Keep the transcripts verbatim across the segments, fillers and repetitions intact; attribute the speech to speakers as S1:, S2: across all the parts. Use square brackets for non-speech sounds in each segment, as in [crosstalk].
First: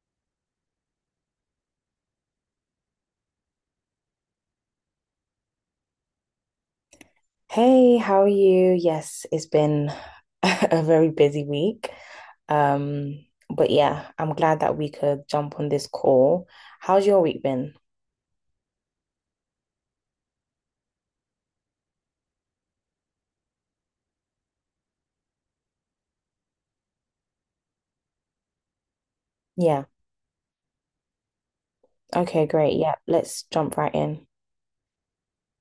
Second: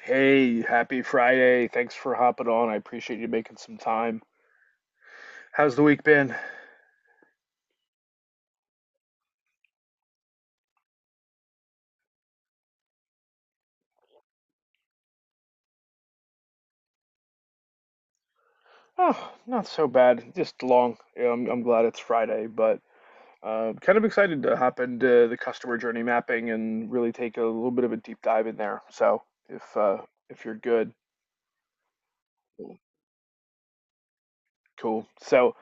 S1: Hey, happy Friday. Thanks for hopping on. I appreciate you making some time. How's the week been?
S2: Hey, how are you? Yes, it's been [laughs] a very busy week. Um, but yeah, I'm glad that we could jump on this call. How's your week been?
S1: Oh, not so bad. Just long. Yeah, I'm, I'm glad it's Friday, but uh, kind of excited to hop into the customer journey mapping and really take a little bit of a deep dive in there. So if
S2: Yeah.
S1: uh, if you're good,
S2: Okay, great. Yeah, let's jump right in.
S1: cool. So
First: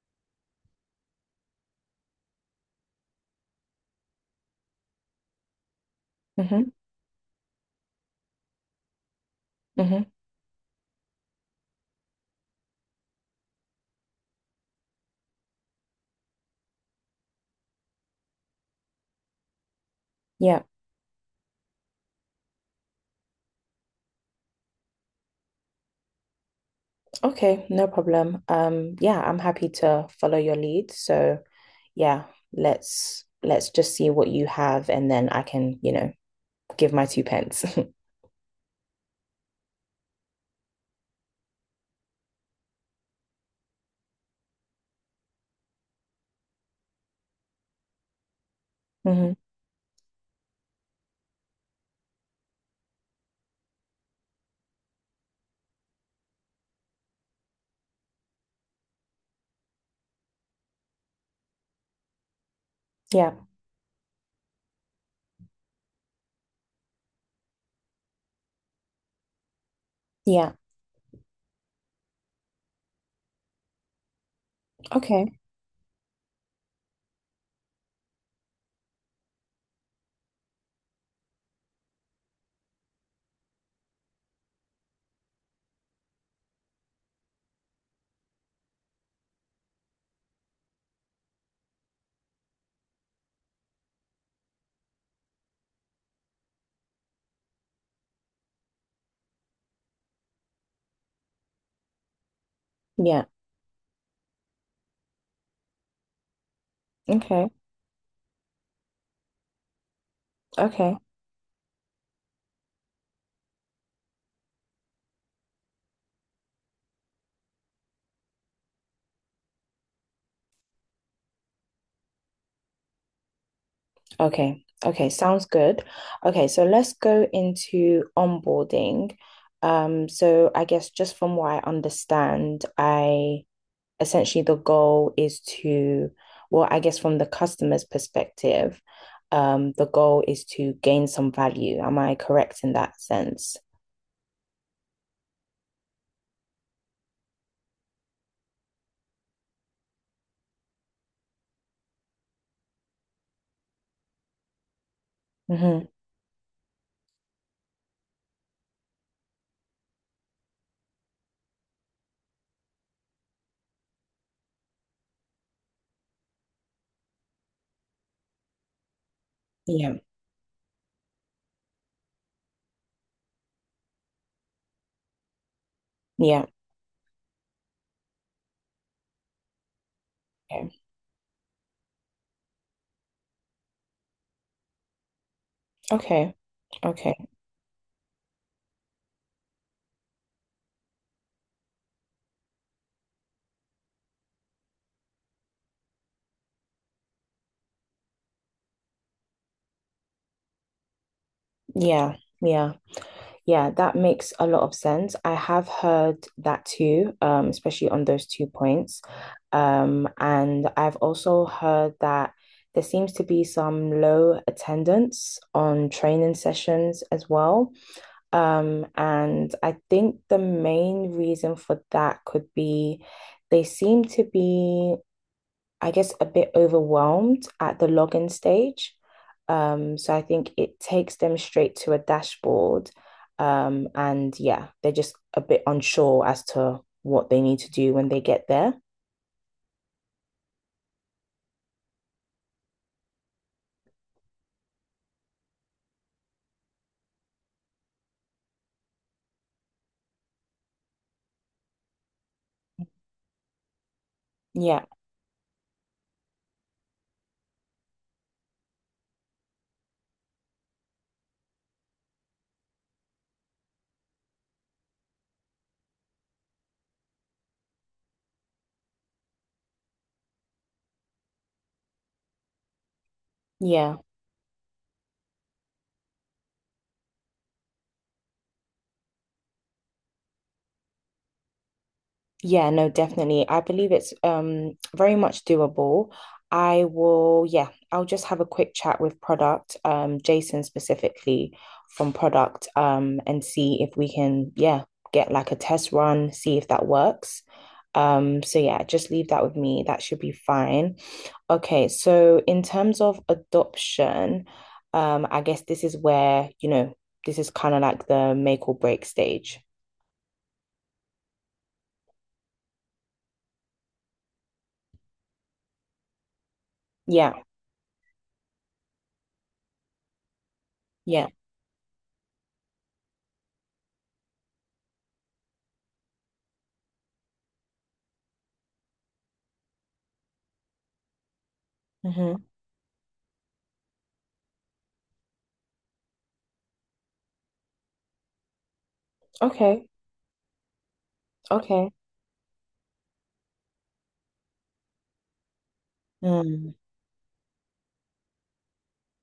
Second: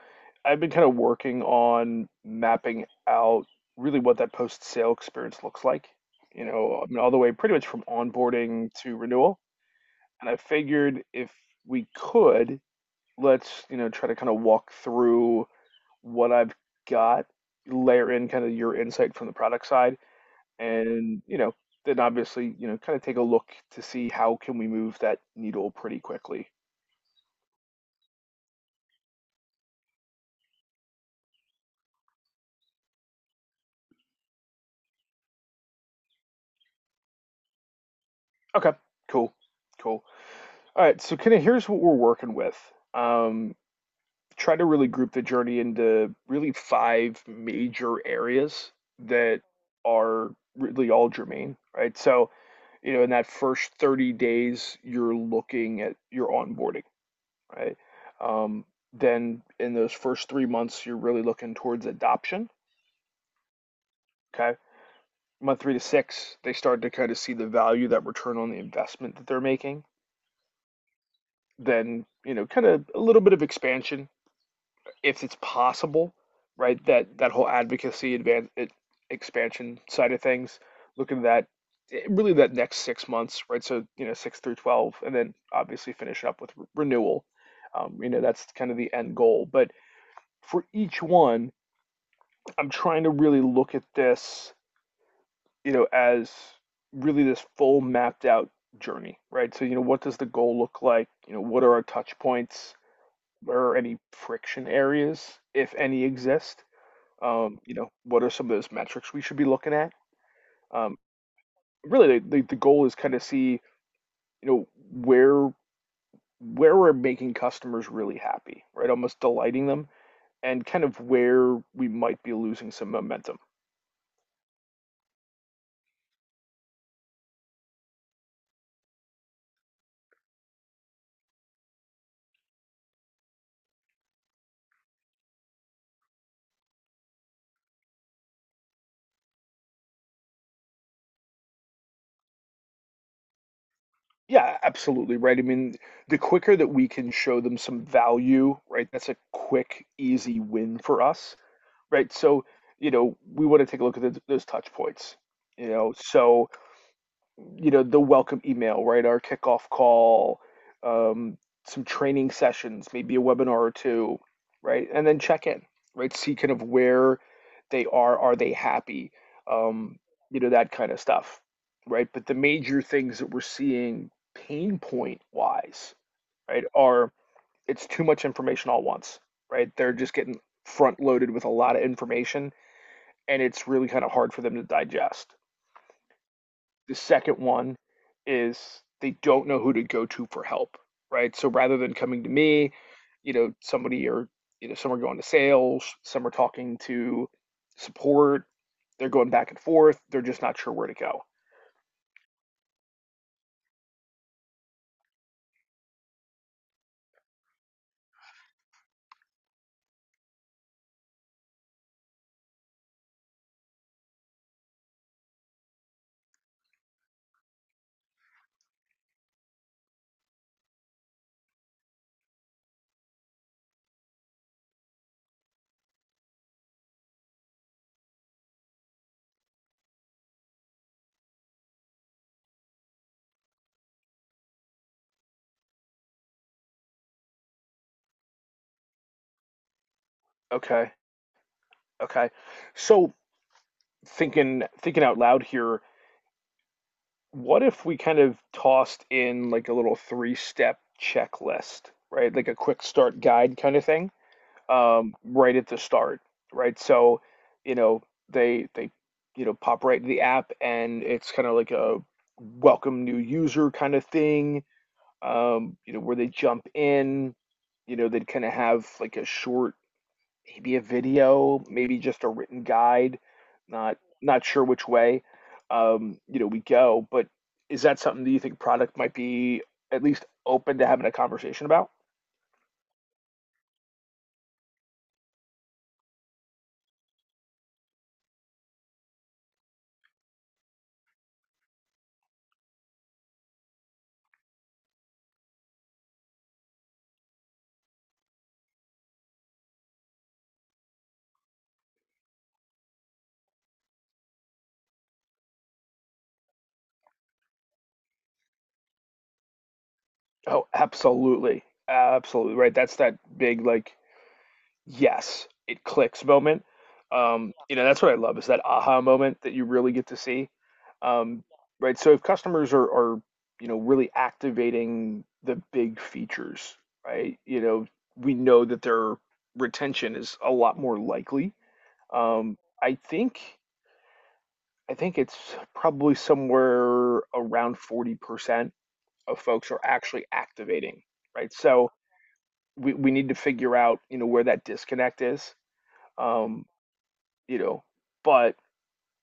S1: I've been kind of working on mapping out really what that post-sale experience looks like. You
S2: Mm-hmm.
S1: know, I mean, all the way pretty much from onboarding to renewal.
S2: Mm-hmm.
S1: And I figured if we could, let's, you know, try to kind of walk through what I've got, layer in kind of your insight from the product side,
S2: Yeah.
S1: and, you know, then obviously, you know, kind of take a look to see how can we move that needle pretty quickly.
S2: Okay, no problem. Um, yeah, I'm happy to follow your lead. So yeah, let's let's just see what you have and then I can, you know, give my two pence. [laughs]
S1: Okay, cool, cool. All right, so kind of here's what we're working with. Um, Try to really group the journey into really five major areas
S2: Mm-hmm.
S1: that are really all germane, right? So, you know, in that first thirty days, you're looking at your onboarding, right? Um, then in those first three months, you're really looking towards adoption,
S2: Yeah.
S1: okay? Month three to six, they start to kind of see the value, that return on the investment that they're making.
S2: Yeah.
S1: Then, you know, kind of a little bit of expansion, if
S2: Okay.
S1: it's possible, right? That that whole advocacy advance it, expansion side of things, looking at that eh, really that next six months, right? So you know six through twelve, and then obviously finish up with re- renewal. Um, you know that's kind of the end goal. But for each one, I'm trying to really look at this, you know, as really this full mapped out journey, right? So you know what does the goal look like? You know what are our touch points?
S2: Yeah.
S1: Where are any friction areas, if any exist?
S2: Okay.
S1: Um, you know, what are some of those metrics we should be looking at?
S2: Okay.
S1: Um, Really, the, the, the goal is kind of see, you know, where where we're making customers really happy, right? Almost delighting them, and kind of where we might be losing some momentum.
S2: Okay. Okay. Sounds good. Okay. So let's go into onboarding. Um, so I guess just from what I understand, I essentially the goal is to, well, I guess from the customer's perspective, um, the goal is to gain some value. Am I correct in that sense?
S1: Yeah, absolutely, right? I mean, the quicker that we can show them some value, right? That's a quick, easy win for us, right? So, you know, we want to take a look at th those touch points, you
S2: Mm-hmm.
S1: know. so. You know, the welcome email, right? Our kickoff call, um, some training sessions, maybe a webinar or two, right? And then check in, right? See kind of where they are. Are they happy? Um,
S2: Yeah.
S1: you know, that kind of stuff, right? But the major things that we're seeing pain point wise,
S2: Yeah.
S1: right, are it's too much information all once, right? They're just getting
S2: Okay.
S1: front loaded with a lot of information and it's really kind of hard for them to digest
S2: Okay.
S1: the
S2: Okay.
S1: second one is they don't know who to go to for help, right? So rather than coming to me, you know, somebody or, you know, some are going to sales, some are talking to support, they're going back and forth, they're just not sure where to go.
S2: Yeah. Yeah. Yeah. That makes a lot of sense. I have heard that too, um, especially on those two points. Um, and I've also heard that there seems to be some low attendance on training sessions as well. Um, and I think the main reason for that could be they seem to be, I guess, a bit overwhelmed at the login stage. Um, so I think it takes them straight to a dashboard. Um, and yeah, they're just a bit unsure as to what they need to do when they get there.
S1: Okay. Okay. So thinking thinking out loud here, what if we kind of tossed in like a little three-step checklist, right? Like a quick start guide kind of thing?
S2: Yeah,
S1: Um, right at the start, right? So, you know, they they you know pop right into the app, and it's kind of like a welcome new user kind of thing. Um, you know, where they jump in, you know, they'd kind of have like a short, maybe a video, maybe just a written guide. Not
S2: yeah.
S1: not sure which way, um, you know, we go. But is that something that you think product might be at least open to having a conversation about?
S2: Yeah, no, definitely. I believe it's um very much doable. I will, yeah, I'll just have a quick chat with product, um, Jason specifically from product, um, and see if we can, yeah, get like a test run, see if that works. Um, so yeah, just leave that with me. That should be fine. Okay, so in terms of adoption, um, I guess this is where, you know, this is kind of like the make or break stage.
S1: Oh, absolutely. Absolutely. Right. That's that big, like, yes, it clicks moment.
S2: Yeah,
S1: Um, you know, that's what I love is that aha moment that you really get to see.
S2: yeah.
S1: Um, right. So if customers are, are, you know, really activating the big features, right? You know, we know that their retention is a lot more likely.
S2: Hmm.
S1: Um, I think. I think it's probably somewhere around forty percent of folks are
S2: Okay.
S1: actually activating, right? So
S2: Okay.
S1: we, we need to figure out, you know, where that disconnect is. Um,
S2: Mm.
S1: you know, but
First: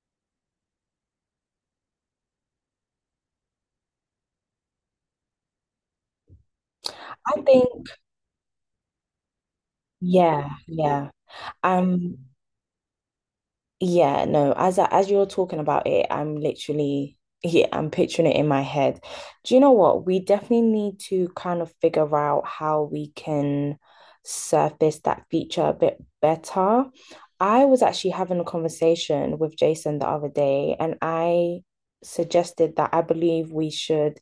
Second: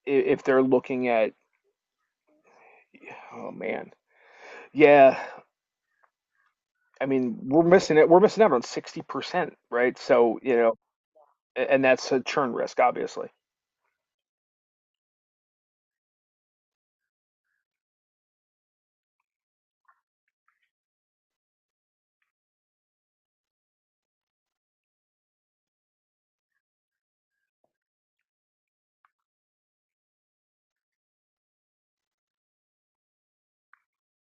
S1: i- if they're looking at, oh man, yeah, I
S2: I
S1: mean, we're
S2: think,
S1: missing it. We're missing out on sixty percent, right? So,
S2: yeah,
S1: you know,
S2: yeah.
S1: a- and that's a
S2: I'm,
S1: churn risk, obviously.
S2: yeah, no. As I, as you're talking about it, I'm literally, yeah, I'm picturing it in my head. Do you know what? We definitely need to kind of figure out how we can surface that feature a bit better. I was actually having a conversation with Jason the other day, and I suggested that I believe we should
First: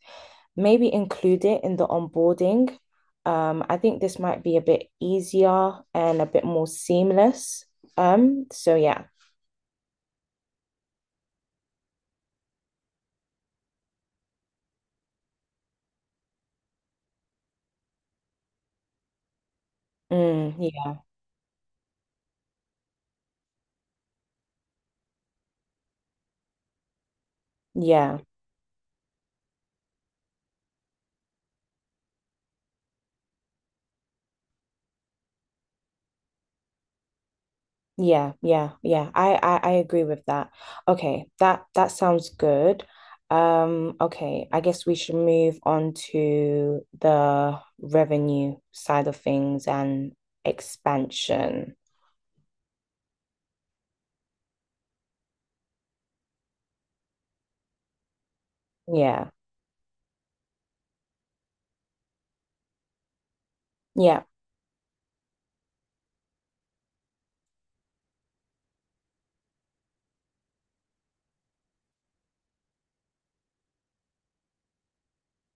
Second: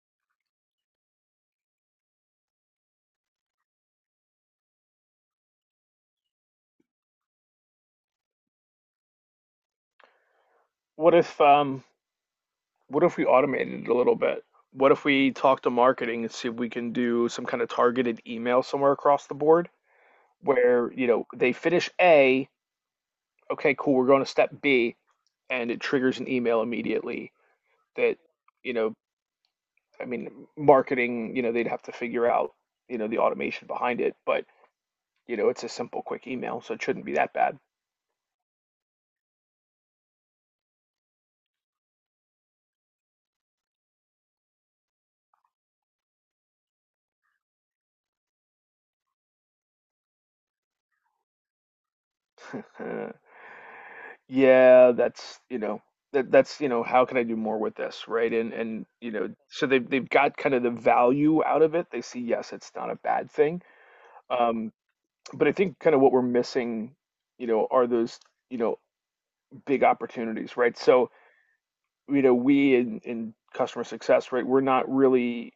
S2: maybe include it in the onboarding. Um, I think this might be a bit easier and a bit more seamless. Um, so yeah.
S1: What if, um, what if we automated it a little bit? What if we talk to marketing and see if we can do some kind of targeted email somewhere across the board?
S2: Mm,
S1: Where,
S2: yeah,
S1: you know, they finish A, okay, cool, we're going to step B, and it triggers an email immediately that,
S2: yeah,
S1: you know, I mean, marketing, you know, they'd have to figure out, you know, the automation behind it, but, you know, it's a simple, quick email, so it shouldn't be that bad.
S2: yeah, yeah, yeah. I, I I agree with that. Okay, that that sounds good. Um, okay, I guess we should move on to the revenue side of things and expansion.
S1: Uh, yeah, that's, you know, that that's, you know, how can I do more with this, right? And and you know,
S2: Yeah,
S1: so they've they've got kind of the value out of it. They see, yes, it's not a bad thing.
S2: yeah,
S1: Um, but I think kind of what we're missing, you know, are those, you know, big opportunities, right? So, you know, we in in customer success, right, we're not really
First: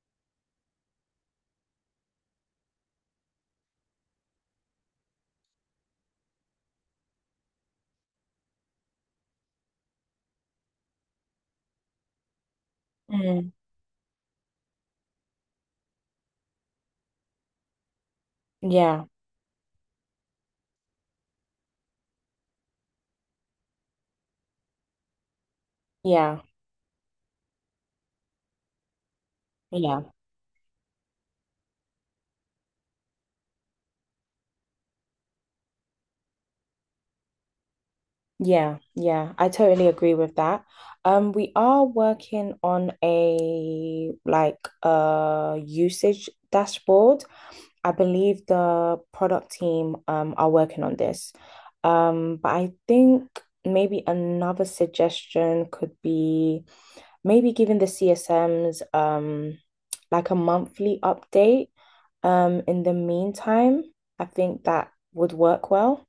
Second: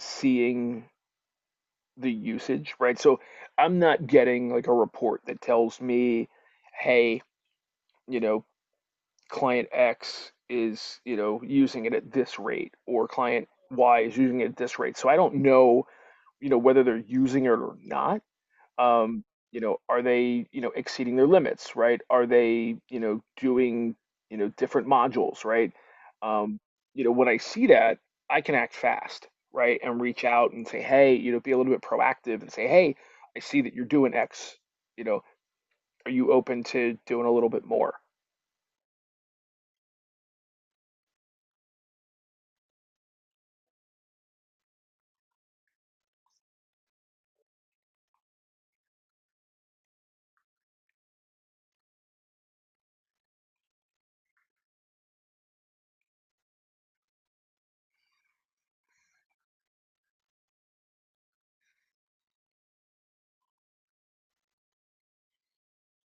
S1: seeing the usage, right? So I'm not getting like a report that tells me, hey, you know, client X is, you know, using it at this rate or client
S2: mm,
S1: Y is using it at this rate. So I don't know, you know, whether they're using it or not.
S2: yeah,
S1: Um, you know, are they, you know, exceeding their limits, right? Are they, you know, doing, you know, different modules, right?
S2: yeah,
S1: Um, you know, when I see that, I can act fast, right? And
S2: yeah.
S1: reach out and say, hey, you know, be a little bit proactive and say, hey, I see that you're doing X, you know, are you open to doing a little bit more?
S2: Yeah, yeah, I totally agree with that. Um, we are working on a like uh usage dashboard. I believe the product team um are working on this. Um, but I think maybe another suggestion could be maybe giving the C S Ms um like a monthly update. Um, in the meantime, I think that would work well.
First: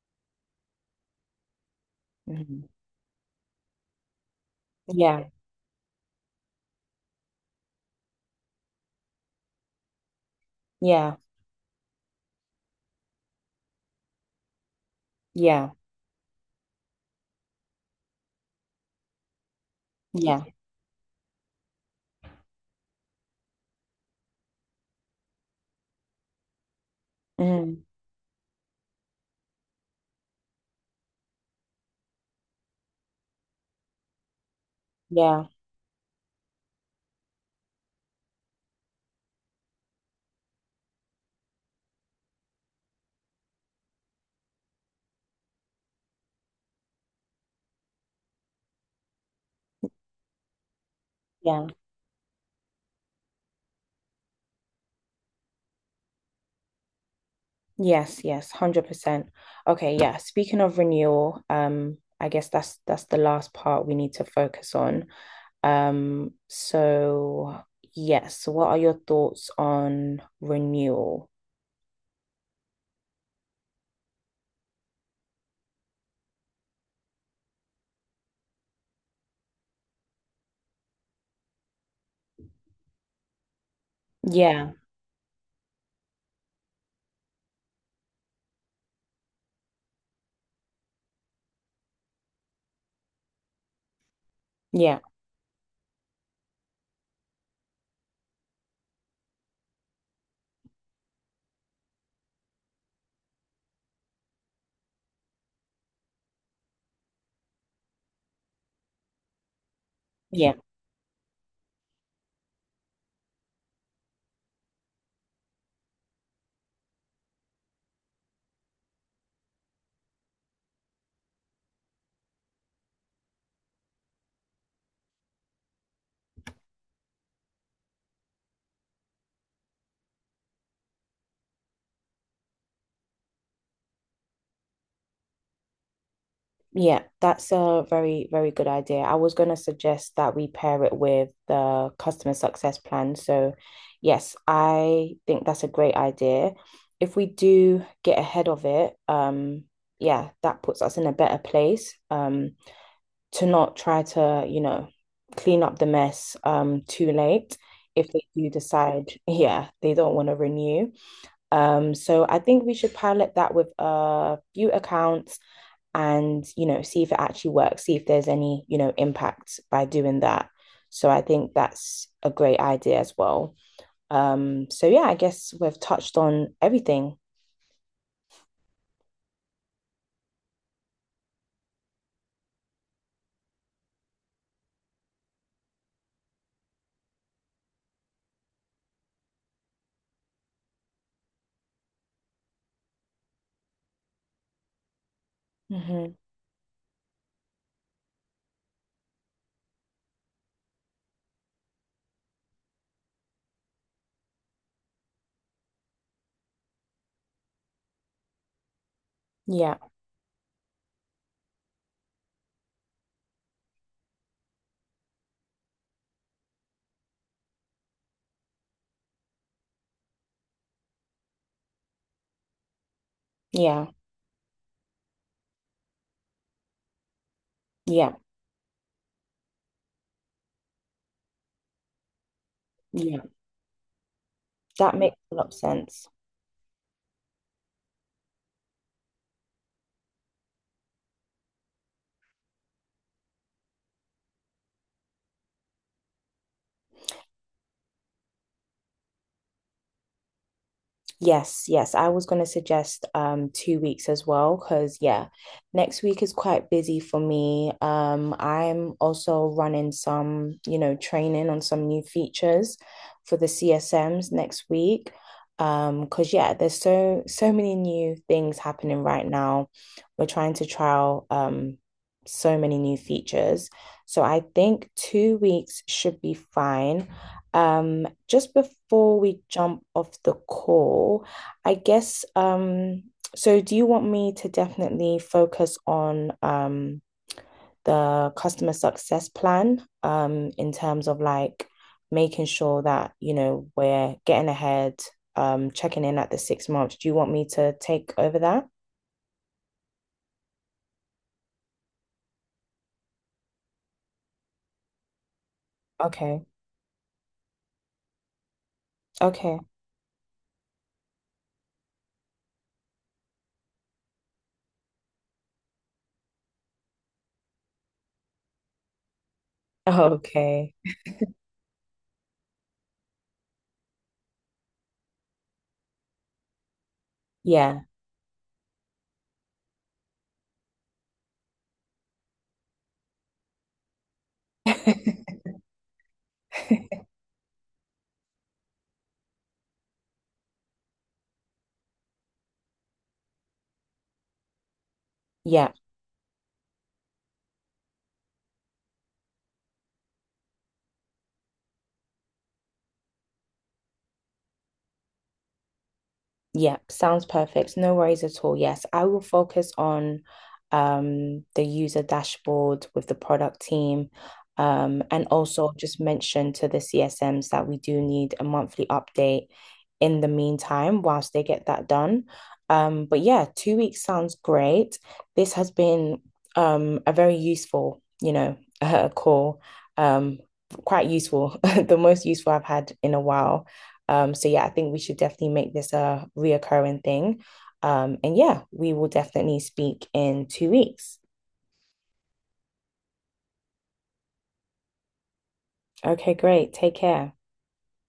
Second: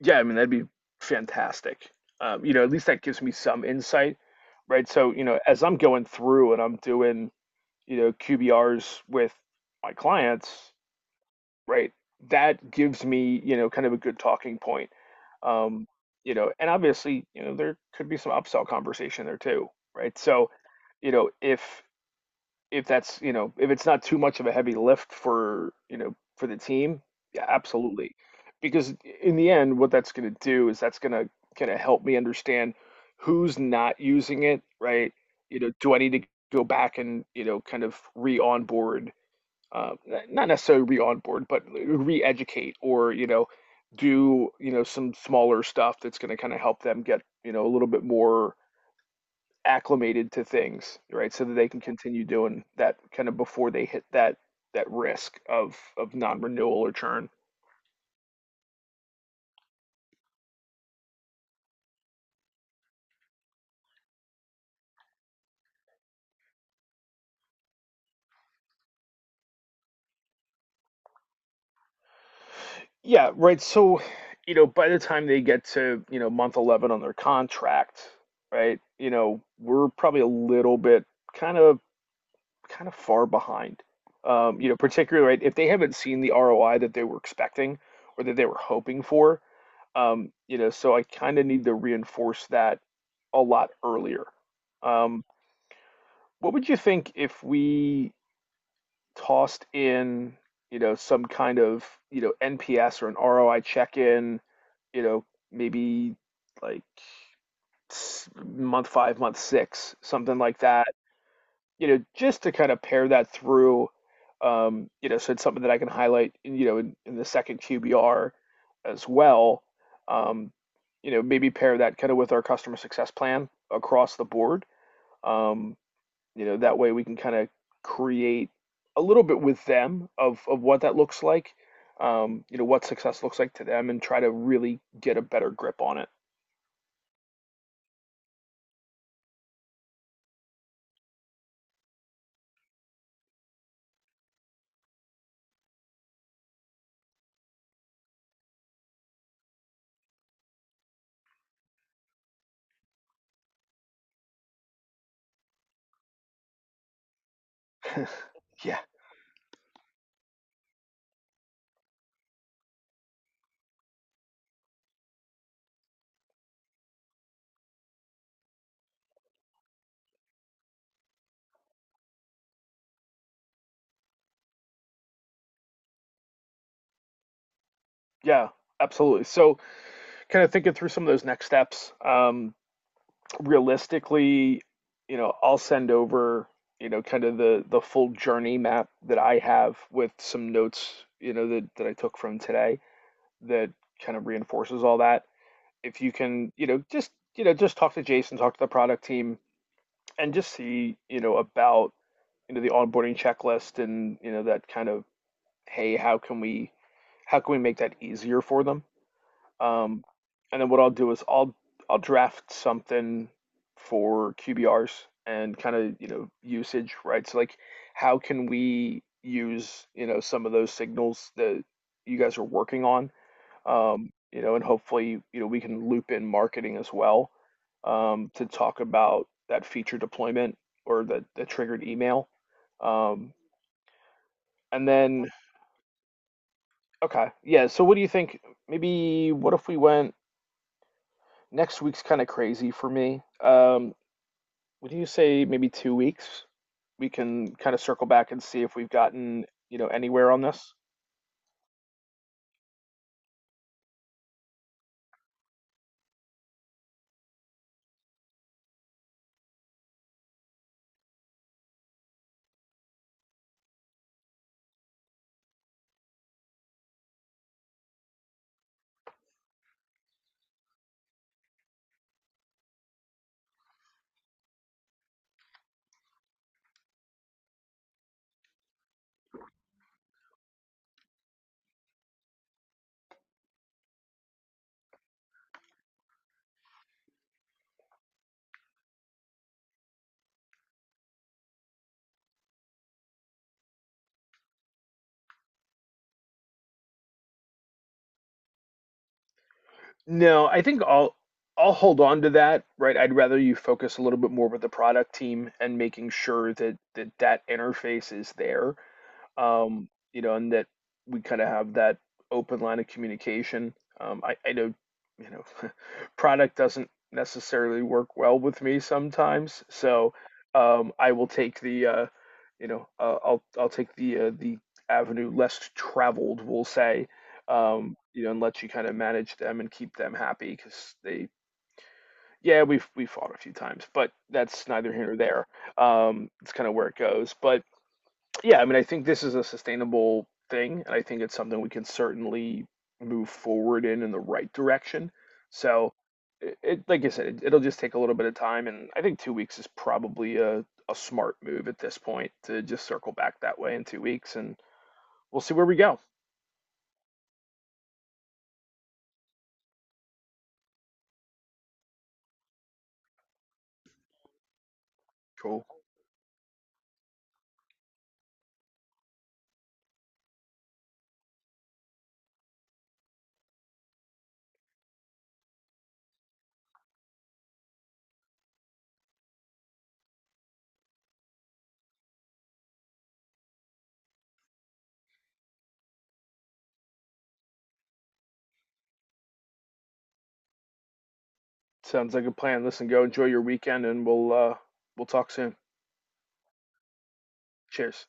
S1: Yeah, I mean, that'd be fantastic. Um, you know,
S2: Mhm.
S1: at least that gives me some insight, right? So, you
S2: Yeah,
S1: know, as I'm going through and I'm doing, you know, Q B Rs with my clients,
S2: yeah,
S1: right? That gives me, you know, kind of a good talking point.
S2: yeah.
S1: Um, you know, and obviously, you know, there could be some upsell conversation there too, right?
S2: Yeah.
S1: So, you know, if if that's, you know, if it's not too much of a heavy lift for, you know, for the team, yeah,
S2: Mm,
S1: absolutely. Because in the end, what that's going to do is that's going to kind of help me understand who's not using it, right?
S2: yeah.
S1: You know, do I need to go back and, you know, kind of re-onboard, uh, not necessarily re-onboard, but re-educate or, you know, do, you know, some smaller stuff that's going to kind of help them get, you know, a little bit more acclimated to things, right? So that
S2: Yeah.
S1: they can continue doing that kind of before they hit that that risk of of non-renewal or churn.
S2: Yes, yes, one hundred percent. Okay, yeah. Speaking of renewal, um, I guess that's that's the last part we need to focus on. Um, so yes, what are your thoughts on renewal?
S1: Yeah, right. So, you know, by the time they get to, you know, month eleven on their contract, right? You know, we're probably a little bit kind of kind of far behind. Um, you
S2: Yeah.
S1: know, particularly right if they haven't seen the R O I that they were expecting or that they were hoping for. Um, you know, so I kind of need to reinforce that a lot earlier.
S2: Yeah.
S1: Um, What would you think if we tossed in, you know, some kind of, you know, N P S or an R O I check-in, you know, maybe like s- month five, month six, something
S2: Yeah.
S1: like that, you know, just to kind of pair that through, um, you know, so it's something that I can highlight, in, you know, in, in the second Q B R as well. Um, you know, maybe pair that kind of with our customer success plan across the board. Um, you know, that way we can kind of create a little bit with them of of what that looks like, um, you know, what success looks like to them, and try to really get a better grip on it.
S2: Yeah, that's a very, very good idea. I was going to suggest that we pair it with the customer success plan. So, yes, I think that's a great idea. If we do get ahead of it, um, yeah, that puts us in a better place, um, to not try to, you know, clean up the mess, um, too late if they do
S1: Yeah,
S2: decide, [laughs] yeah, they don't want to renew. Um, so I think we should pilot that with a few accounts, and you know, see if it actually works, see if there's any, you know, impact by doing that. So I think that's a great idea as well. Um so yeah, I guess we've touched on everything.
S1: yeah, absolutely. So, kind of thinking through some of those next steps. Um, realistically, you know, I'll send over, you know, kind of the the full journey map that I have with some notes, you know, that that I took from today. That kind of reinforces all that. If you
S2: Hmm.
S1: can, you know, just you know, just talk to Jason, talk to the product team, and just see, you know, about you know the onboarding checklist and you know that kind of hey, how can we how can we make that easier for them?
S2: Yeah,
S1: Um, and then what I'll do is I'll I'll draft something for Q B Rs and kind of you know usage, right? So like, how can we use you know some of those signals that you guys are working on
S2: yeah,
S1: um, you know, and hopefully, you know, we can loop in marketing as well
S2: yeah,
S1: um, to talk about that feature deployment or the, the triggered email.
S2: yeah,
S1: Um, and
S2: that makes
S1: then,
S2: a lot of sense.
S1: okay, yeah. So, what do you think? Maybe what if we went next week's kind of crazy for me? Um, would you say maybe two weeks? We can kind of circle back and see if we've gotten, you know, anywhere on this.
S2: Yes, yes. I was going to suggest um two weeks as well because yeah, next week is quite busy for me. Um, I'm also running some, you know, training on some new features for the C S Ms next week. Um, because yeah, there's so so many new things happening right now. We're trying to trial um so many new features. So I think two weeks should be fine. Um, just before we jump off the call, I guess, um, so do you want me to definitely focus on um the customer success plan um in terms of like making sure that, you know, we're getting ahead, um, checking in at the six months. Do you want me to take over that?
S1: No, I think I'll I'll hold on to that, right? I'd rather you focus a little bit more with the product team and making
S2: Okay.
S1: sure that that, that interface is there
S2: Okay. [laughs]
S1: um, you know, and that we kind of have that open line of communication. Um, I, I know, you know, [laughs] product doesn't necessarily work well with me sometimes, so
S2: Okay.
S1: um, I will take the, uh, you know, uh, I'll I'll take the uh, the avenue less traveled, we'll say,
S2: Yeah.
S1: um, you know, and let you kind of manage them and keep them happy because they. Yeah, we've we fought a few times, but that's neither here nor there. Um, it's kind of where it goes. But. Yeah, I mean, I think this is a sustainable thing, and I think it's something we can certainly move forward in in the right direction.
S2: Yeah.
S1: So, it, it like I said, it, it'll just take a little bit of time, and I think two weeks is probably a, a smart move at this point to just circle back that way in two weeks, and we'll see where we go.
S2: Yeah, sounds perfect. No worries at all. Yes, I will focus on um, the user dashboard with the product team. Um, and
S1: Cool.
S2: also just mention to the C S Ms that we do need a monthly update in the meantime whilst they get that done. Um, but yeah, two weeks sounds great. This has been um, a very useful, you know, [laughs] uh, call. Um, quite useful, [laughs] the most useful I've had in a while. Um, so yeah, I think we should definitely make this a reoccurring thing. Um, and yeah, we will definitely speak in two weeks.
S1: Sounds like a plan. Listen, go enjoy your weekend, and we'll uh, we'll talk soon.
S2: Okay, great. Take care.
S1: Cheers.